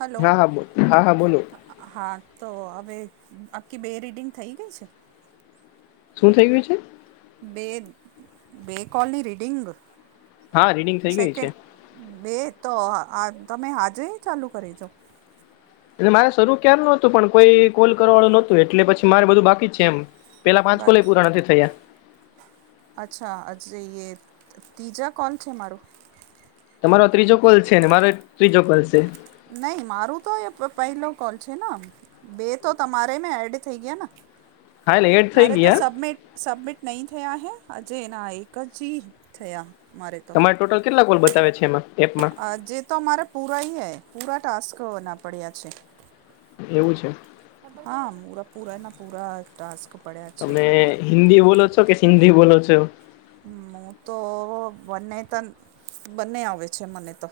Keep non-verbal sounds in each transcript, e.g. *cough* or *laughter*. Hello હા હાો હા હો બોલો, હા તો હવે આખી બે રીડિંગ થઈ ગઈ છે. શું થઈ ગયું છે? બે બે કોલની રીડિંગ. હા રીડિંગ થઈ ગય છે. સેકન્ડ બે તો તમે આજે કરીજો એટલે મારે શરૂું ક્યાર નતું પણ કોઈ કોલ કરવા વાળું નોતું એટલે પછી મારે બધું બાકી છે એમ, પેલા પાંચ કોલેય બાકી પૂરા નથી થયા. અચ્છા એ ત્રીજા કોલ છે માર તમારો ત્રીજો કોલ છે ને મારો ત્રીજો કોલ છે. નહી મારું તો એ પહેલો કોલ છે ને બે તો તમારે મે એડ થઈ ગયા ને એટલે એડ થઈ મારે તો ગયા સબમિટ સબમિટ નહીં થયા હ અજે એના એક જ થયા મારે તો તમારે ટોટલ કેટલા કોલ બતાવે છે એમાં એપમાં. જે તો અમારે પૂરાઈ હે, પૂરા ટાસ્કના પડ્યા છે. એવું છે. હા, *unintelligible* પૂરા એના પૂરા. ટાસક પડ્યા. છે તમે હિન્દી બોલો છો કે, સિંધી બોલો છો. હું તો બંને ત બંને આવે છે, મને તો.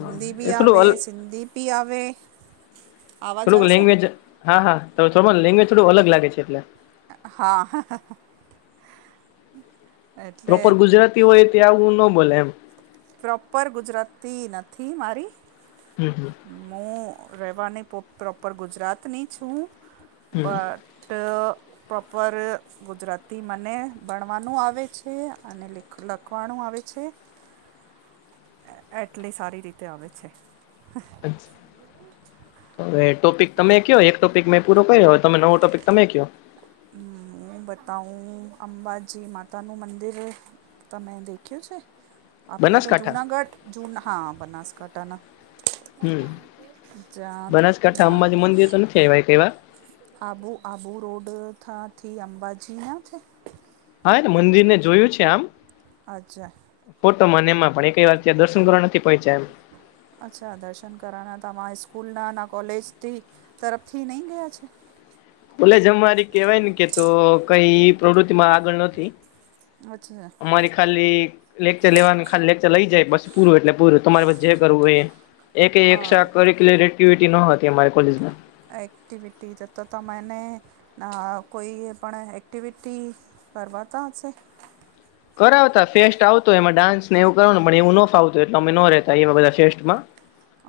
હિન્દી એ ભી થોડું આવે, અલ સિંધી ભી આવે. આવાજ થોડુંક આવે છે લેંગ્વેજ હા, હા *unintelligible* લેંગ્વેજ થોડું અલગ લાગે છે. હા, હા, હા. પ્રોપર ગુજરાતી હોય તે ત્યાં આવું ન બોલે એમ. પ્રોપર ગુજરાતી નથી મારી. હમ્મ. મું રહેવાની પ્રો પ્રોપર ગુજરાતની છું, હમ બત. ટ પ્રોપર. ગુજરાતી મને ભણવાનું આવે છે અને લ લખવાનું આવે છે. એટલી સારી રીતે આવે છે *inaudible* હવે ટોપિક તમે કયો. એક ટોપિક મેં પૂરો કર્યો હવે તમે નવો ટોપિક તમે કેયો હમ, હું બતાવું અંબાજી માતાનું મંદિર તમે દેખ્યું છે? આપણે તો બનાસકાંઠા જુનાગઢ જુન હા બનાસકાંઠાના હમ જાત ના મંદેર તને કેવાય તેવા આબુ આબુ રોડથા થી અંબાજી ના છે. હાને મંદિરને જોયું છે આમ અચ્છા ફોટોમાં અને એમાં પણ ક વાર ત્યાં દર્શન કરવા નથી પહોચ્યા એમ અચ્છા દર્શન કરણ હતામાં સ્કૂલના ના કોલેજથી તરફથી નહીં ગયા છે? બલે જ અમારી કેવાય ને કે તો કઈ પ્રવૃતિમાં આગળ નથી. અચ્છા મારી ખાલી લેક્ચર લેવાનું, ખાલી લેક્ચર લઈ જાય બસ પૂરું એટલે પૂરું તમારે પછ જે કરવું હોય એ એકય એક્સા હા કરિક્યુલર એક્ટિવિટી ન હતી અમારી કોલેજ. *unintelligible* એક્ટિવિટી જતા તમે એને ના કોઈ એ પણ એક્ટિવિટી કરવાતા હશે? કરાવતા, ફેસ્ટ આવતો એમાં ડાન્સને એવું કવાનું મને એવું નો ફાવતું એટલે અમે નો રહેતા બધા ફેસ્ટમાં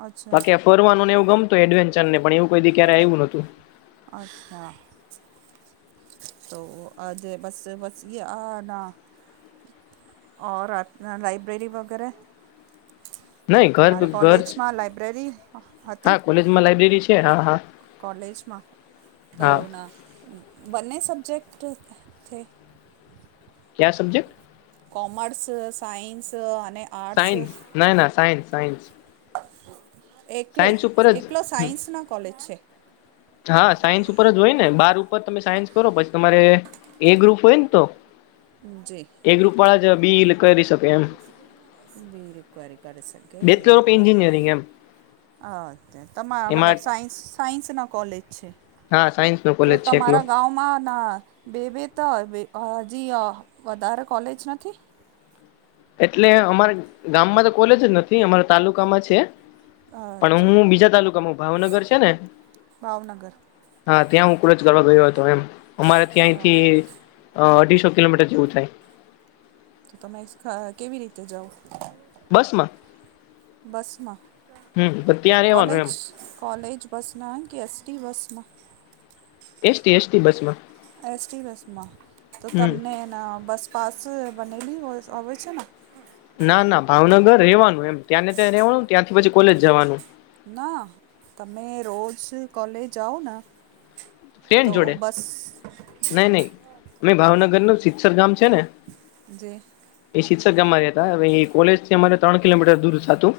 અચ્છા. ફરવાનુંન એવું ગમતું એડવેન્ચરને પણ એવું કોઈ દિ ક્યારે આવ્યું નહતું અચ્છા. તો આજે બસ બસ આ ડા ઓ રાતના લાઈબ્રેરી વગેરે નહી ઘર તમારે ઘર કોલેજમાં લાઇબ્રેરી હતી? માં લાઈબ્રેરી છે. હા હા કોલેજમાં તો હા ઉ ના બન્ને સબ્જેક્ટ થે? ક્યા સબ્જેક્ટ? કોમર્સ, સાયન્સ અને આર્ટ્સ સાયન્સ ના ના સાયન્સ સાયન્સ એકલો સાયન્સ ઉપર એકલો જ સાયન્સના કોલેજ છે. હા, સાયન્સ ઉપર જ હોય ને બાર ઉપર તમે સાયન્સ કરો પછી તમારે એ ગ્રુપ હોયન તો જી એ ગ્રુપવાળા જ *unintelligible* કરી શ *unintelligible* રીક્વાયરી કરી શકે બેચલર ઓફ અ એન્જિનિયરિંગ એમ અ ત તમા મતલબ એમાં સાયન્સ સાયન્સના કોલેજ છે, હા સાયન્સ નો તો કોલેજ છે એકલો તમારા ગા મા ના *unintelligible* હજી અ વધારે કોલેજ નથી? એટલે અમારા ગામમાં તો કોલેજ જ નથી અમારા તાલુકામાં છે. પણ અચ્છા હું બીજા તાલુકામાં, ભાવનગર છે ને? ભાવનગર હા. ત્યાં હું કોલેજ કરવા ગયો હતો એમ. અમારે હા ત્યાંયથી અહ અઢીસો કિલોમીટર જેવું થાય. તો તમે *unintelligible* કેવી રીતે જાવ? બસમાં બસમાં. હમ તો ત્યાં રેવાનું કોલેજ? એમ કોલેજ બસ ના આવેન, કે એટ ટી બસમાં? એસ ટી-એસ ટી બસમાં. એસ ટી બસમાં. તો હમ તમને એના બસ પાસ બનેલી હો હોવે છે ના? ના-ના ભાવનગર રહેવાનું એમ. ત્યાંને ત્યાં રહેવાનું. ત્યાંથી પછી કોલેજ જવાનું. ના. તમે રોજ કોલેજ જાઓ ના ફ્રેન્ડ જોડે. નહીં-નહીં. મેં ભાવનગર નું સિતસર ગામ છે ને જે. એ શીતસર ગામ રહ્યાં તા. હવે એ કોલેજ થી અમારે ત્રણ કિલોમીટર દૂર થાતું.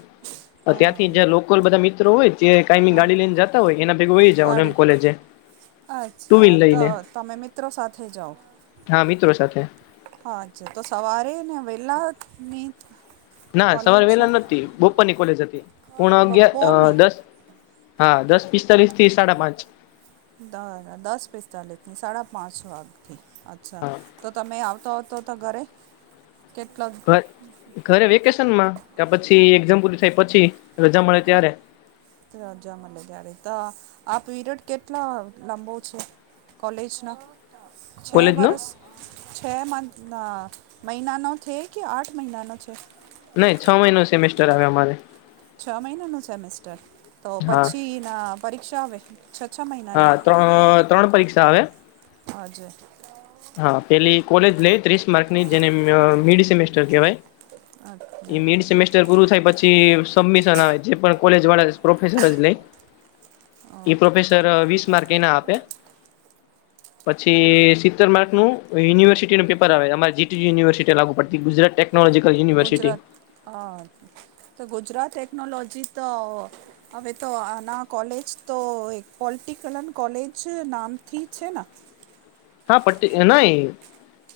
અહ હા ત્યાંથી હવે જે લોકલ બધા મિત્રો હોય, જે કાયમી હા ગાડી લઈને જતા હોય, એના ભેગુ વઈ જવાનુ એમ ગાડી કોલેજે. ટુ અચ્છા. વ્હીલ તો લઈને તમે મિત્રો સાથે જાવ? હા મિત્રો સાથે. અચ્છા. તો સવારે ને વહેલા *unintelligible* ના સવારે વહેલા નતી. બપોરની કોલેજ હતી. પોણા અગિયાર અહ બપોરની દસ હા. દસ પિસ્તાલીસ થી સાડા પાંચ. દ દસ પિસ્તાલીસની, સાડા પાંચ વાગથી. અચ્છા. હા તો તમે આવતા હો તો તો ઘરે. કેટલા *unintelligible* ઘરે વેકેશનમાં. કાં પછી એક્ઝામ પૂરી થાય પછી, રજા મળે ત્યારે. રજા મલે ત્યારે. તો આ-આ પીરિયડ કેટલા લાંબો છે? કોલેજના? છેહ કોલેજ નો વર્ષ? છેહ મંથ મહિનાનો છે, કે આઠ મહિનાનો છે? નહીં છ મહિનો સેમેસ્ટર આવે અમારે. છ મહિનાનું સેમેસ્ટર. તો હા પછીના પરીક્ષા આવે? છ છ મહિનાની હા. ત્રણ-ત્રણ પરીક્ષા આવે. *unintelligible* હા. પેલી કોલેજ લયે ત્રીસ માર્ક ની, જેને અહ મિડ સેમેસ્ટર કહેવાય. અચ્છા ઈ મીડ સેમેસ્ ટર પૂરું થાય પછી સબમિશન આવે. જે પણ કોલેજ વાળા પ્રોફેસર જ લેય. અ, એ પ્રોફેસર વીસ માર્ક એના આપે. પછી સિત તેર માર્કનું યુનિવર્સિટીનું પેપર આવે. અમારા જી ટી યું યુનિવર્સિટી લાગુ પડતી. ગુજરાત ટેક ગુજરાત, હા. તો ગુજરાત ટેક્નોલોજી તો હવે તો આના કોલેજ તો એક પોલિટિકલ કોલેજ નામથી છે ના? હા પટી એ નહીં.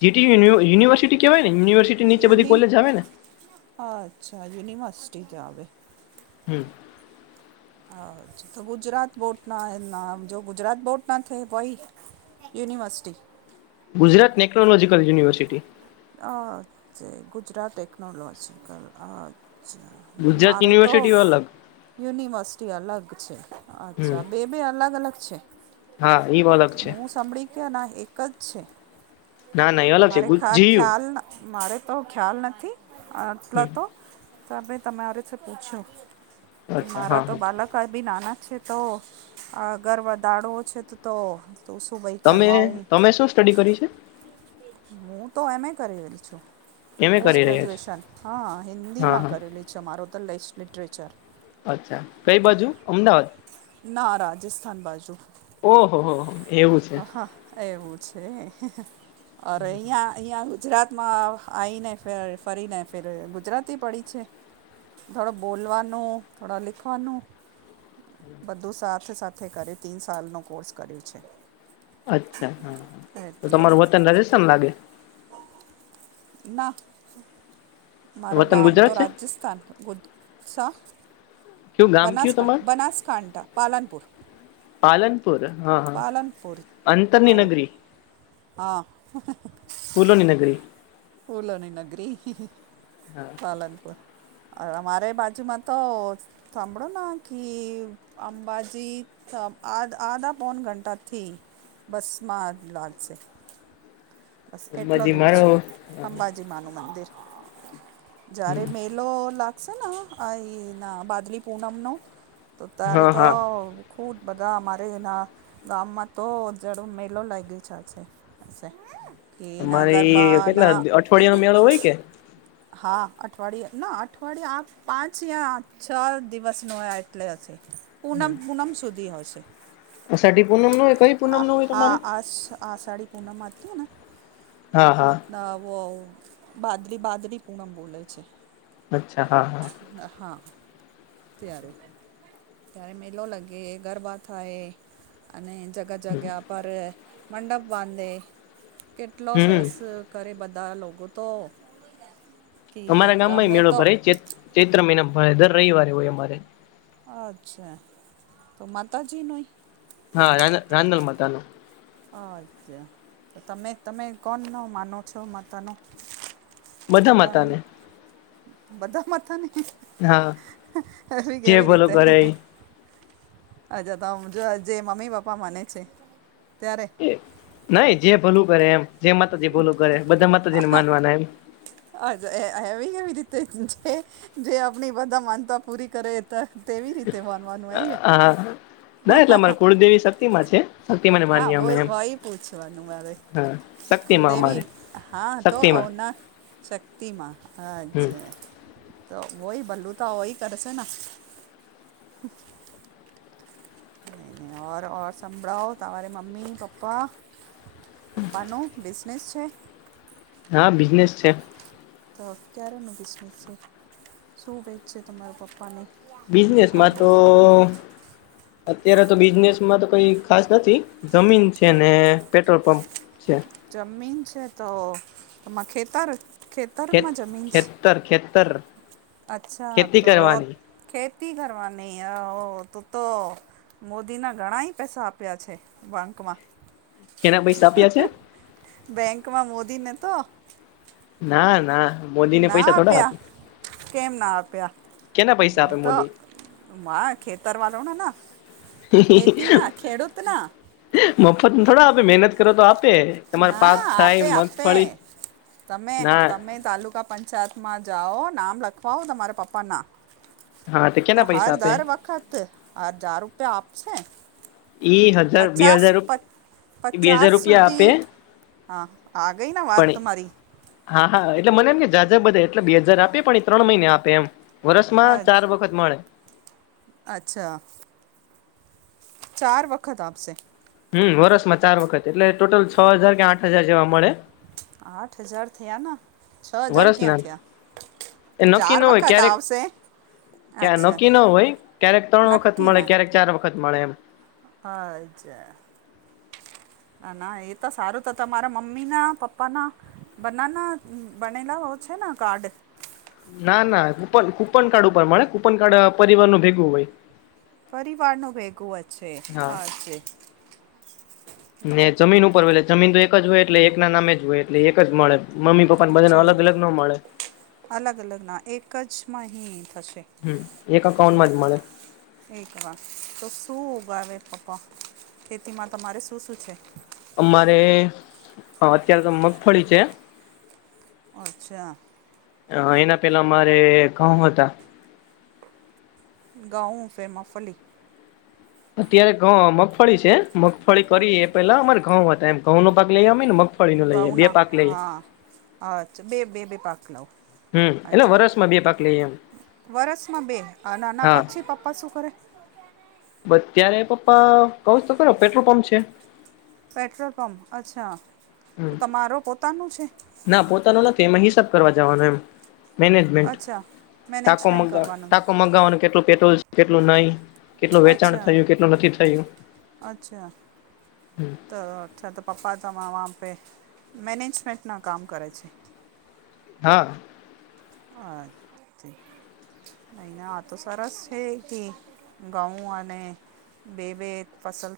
જી ટી યું યુન યુનિવર્સિટી કહેવાય ને, યુનિવર્સ યુનિ. અચ્છા. યુર્નિવર્સિટી જ આવે. હમ્મ. હા જ. તો ગુજરાત બોટ નામ જો ગુજરાત બોટ ના થે પહી university. Gujarat technological university. *unintelligible* Gujarat technological અચ્છા. ગુજરાત મારે તો યુનિવર્સિટી અલગ યુનિવર્સિટી અલગ છે. હમ અચ્છા. બે-બે અલગ-અલગ છે. હા, ઈવ અલગ છે. ક્યાંના? એક જ છે. ના, ના એ અલગ છે મારે *inaudible* ખા જી ખ્યાલ, મારે તો ખ્યાલ નથી આટલો હમ તો. તમે તમારેથી પૂછ્યું, કે અચ્છા હા મારાં તો હા બાલક *unintelligible* નાના જ છે તો, આગળ વધાડો છે તો તો તો શું ભાઈ? *unintelligible* ભાઈ, શું સ્ટડી કરી છે? હું તો એમ. એ. કરી રહી છું. એમ એ પોસ્ટ કરી રહ્યા છો ગ્રેજ્યુએશન. હ, હા હિન્દીમાં હા કરેલું અચ્છા, મારું તો લેસ્ટ લિટરેચર. અચ્છા! કઈ બાજુ? અમદાવાદ! ના, રાજસ્થાન બાજુ. ઓહો, હોહો! એવું સે. હા એવું છે, અરે, અહીંયા અહીંયા ગુજરાતમાં આવ આયીને ફર ફરીને ફેર ગુજરાતી પડી છે. થોડું બોલવાનું, થોડા લીખવાનું. બધું સાથે સાથે કરી તીન સાલનો વર્ષનો કોર્સ કર્યો છે. અચ્છા, હા. તો એટલે તમારું વતન રાજસ્થાન લાગે? ના. મારું વતન ગામ તો ગુજરાત છે રાજસ્થાન. *inaudible* કયું ગામ કયું બનાસકાંઠા, તમારું બનાસકાંઠા, પાલનપુર. પાલનપુર, હા હા, પાલનપુર અંતરની મારો નગરી. હા. ફૂલોની નગરી. ફૂલોની નગરી, પાલનપુર. અ અમારે બાજુમાં તો સાંભળોન કી અંબાજી અ અ‌ળધ અળધા-પોણા કલાકથી બસમાં લાગશે. પસ કેટલો હાજી દૂર છે. મારો અંબાજી માંનું મંદિર. જ્યારે મેં એ મેલો લાગશે ન, આ એના ભાદવી પૂનમનો તો ત્યારે હા તો હા ખૂબ બધા, અમારે એના ગામમાં તો *inaudible* મેલો લાગ્યો. *inaudible* *inaudible* એના ગરબા પડિયાનો મેળો હોય કે? હા, અઠવાડિયે ન અઠવાડિયે આ પાંચ કે છ દિવસનો એટલે પૂનમ, પૂનમ સુધી હશે. આ *unintelligible* પૂનમનો હોય કે કોઈ પૂનમનો હોય હા તમારે? આ આષાઢી પૂનમ આવતી છે ને, હા હા મતલબ અ. *inaudible* *inaudible* પૂનમ બોલે છે. અચ્છા, હા. અ હા ત્યારે. ત્યારે મેલો લાગે, ગરબા થાય અને જગ *unintelligible* જગ્યા પર મંડપ બાંધે, કેટલો હમ સરસ ઘરે બધા લોકો તો કે અમારા ગામમાં ઈ ગમે મેળો તો ભરાય છે, ચૈત્ર મહિના ભરે દર રઈવારે હોય અમારે. અચ્છા, તો માતાજી નો હા, ‌રાંદ રાંદલ માતાનો. અચા, તો તમે તમે કોનનો માનો છો માતાનો. બધા રન, માતા ને બધા માથા ને. હા. એવી જે કેવી ભલો રીતે? કરે અચા, તોમ જો જે મમ્મી-પપ્પા માને છે ત્યારે. એ નઈ. જે ભલું કરે એમ જે માતાજી ભોલું કરે, બધા માતાજીને માનવાના એમ. અચઅ એ એયવી કેવી રીતે જ-જે જે આપણી બધા માનતા પૂરી કરે. ત તેવી રીતે માનવાનું અઈએ. તીમાં છે. શક્તિમાંને આ માનીએ વય અમે એમ વયી પૂછવાનું મારે. હા શક્તિમાં કુલદેવી અમારે હા તો શક્તિમાં અવના શક્તિમાં અ હમ અચ્છા, તો હોય તપલું તો હોય કરશે ના. નઈ નઈ ઓર ઔર સંભળાવો તમારી મમ્મી-પપ્પા પપ્પા નું બિઝનેસ છે. હા, બિઝનેસ છે. તો ક્યારનો બિઝનેસ છે, શું વેચે તમારા પપ્પાને. બિઝનેસમાં તો અત્યારે તો બિઝનેસમાં તો કઈ ખાસ નથી, જમીન છે ને પેટ્રોલ પંપ છે. જમીન છે, તો અ ખેતર ખેતરમાં જમી છ. તર ખેતર. અચ્છા, ખેતી તો કરવાની ખેતી કરવાની અઓ તું તો મોદીના ઘણાઈ પેસા આપ્યા છે, બંકમાં. કેના પેયસા આપ્યા છે? બેંકમાં મોદીને તો ના ના. મોદી ને ના પૈસા થોડા આપ્યા, આપે કેમ ના આપ્યા. કેના પૈસા આપે ઉત મોદી માં ખેતર વાનોવલાણા ના ખેતીના ખેડૂતના *unintelligible* મફત થોડા આપે મેનત ત્રો તો આપે. એમાર ના પાક થાય, આપે આપે મગફળી તમે ના.. તમે તાલુકા પંચાયતમાં જાઓ, નામ લખવાઓ તમારા પપ્પાના. હા તો કેના હર પૈસા આપે દર વખત આ જાર રૂપિયા આપશે. ઈ હજ પચ્ચાસ પ પચ્ચાસ રૂપિયા આપે સુધી હા, આ ગઈ ને વાત પણ તમારી. હા હા એટલે મને એમ કે ઝાઝા બધા એટલે બે હજાર આપી પળી, ત્રણ મઈને આપે એમ. વરસમાં અ- ચાર વખત મળે. અચ્છા, ચાર વખત આપસે. હમ્મ, વરસમાં ચાર વખત એટલે ટોટલ છ હજાર કે આઠ હજાર જેવા મળે. આઠ હજાર થયા ના, છ હજાર ક્યાં વરસના થયા? એ નક્કી ચાર ન હોય વખત ક્યારેક આવસે. ક્યાં નક્કી ન હોય. ક્યારેક તણ વખત મળે, ક્યારેક ચાર વખત મળે એમ. અ અચા. ના ના એ તો સારુ તો ત તમારા મમ્મી ના, પપ્પા ના બનાના બનેને હોવ છે ને કાર્ડ? ના ના ઉપ્પન ઉપ્પન કાર્ડ ઉપર મળે ઉપ્પન કાર્ડ પરિવારનું ભેગુ હોય. પરિવારનો ભેગો હ છે હા છે ને જમીન ઉપર હોય એટલે જમીન તો એક જ હોય એટલે એક ના નામે જ હોય એટલે એક જ મળે મમ્મી પપ્પા અચ્છો અલગ અલગ ના એક જ માંહીં થશે હમ એક જો અકાઉન્ટમાં જ મળે. *unintelligible* તો શું ઉગાવે પપ્પા ખેતીમાં તમારે શું શું છે? અમારે અત્યારે તો મગફળી છે અચ્છા એના પેલા અમારે ઘઉ હતા ગાઉ *unintelligible* અત્યારે ઘઉં અ મગફળી છે મગફળી અ, કરી એ પેલા અમારે ઘઉં હતા એમ ઘઉ નો પાક લઈએ અમે ને મગ ફળીનો લઈએ બે ઘઉંના પાક લઈએ હા અચ્છા બે-બે-બે-પાક લઓ. હમ એટલે અચ્છા વરસમાં બે પાક લઈએ એમ વરષમાં બે અને આના હા પછી પપ્પા શું કરે બત્યારે પપ્પા કવ છું તો ખરું પેટ્રોલ પંપ છે પેટ્રોલ પંપ અચ્છા તો તમારો પોતાનું છે? ના પોતાનું નથી તેમાં હિસાબ કરવા જવાનું એમ મેનેજમેન્ટ, અચ્છા ટાકો મેનેજમેન્ટ મગા કરવાનું છે ટાકો મગાવવાનું કેટલું પેટ્રોલ છે કેટલું નઈ કેટલું વેચાણ અચ્છા થયું કેટલું નથી થયું અચ્છા તો અચ્છા ત પપ્પા તમામ વહાં પે મેનેજમેન્ટનાં કામ કરે છે હા. હ ને આ તો સરસ છે કે ઘંઉ અને બે બે ફસલ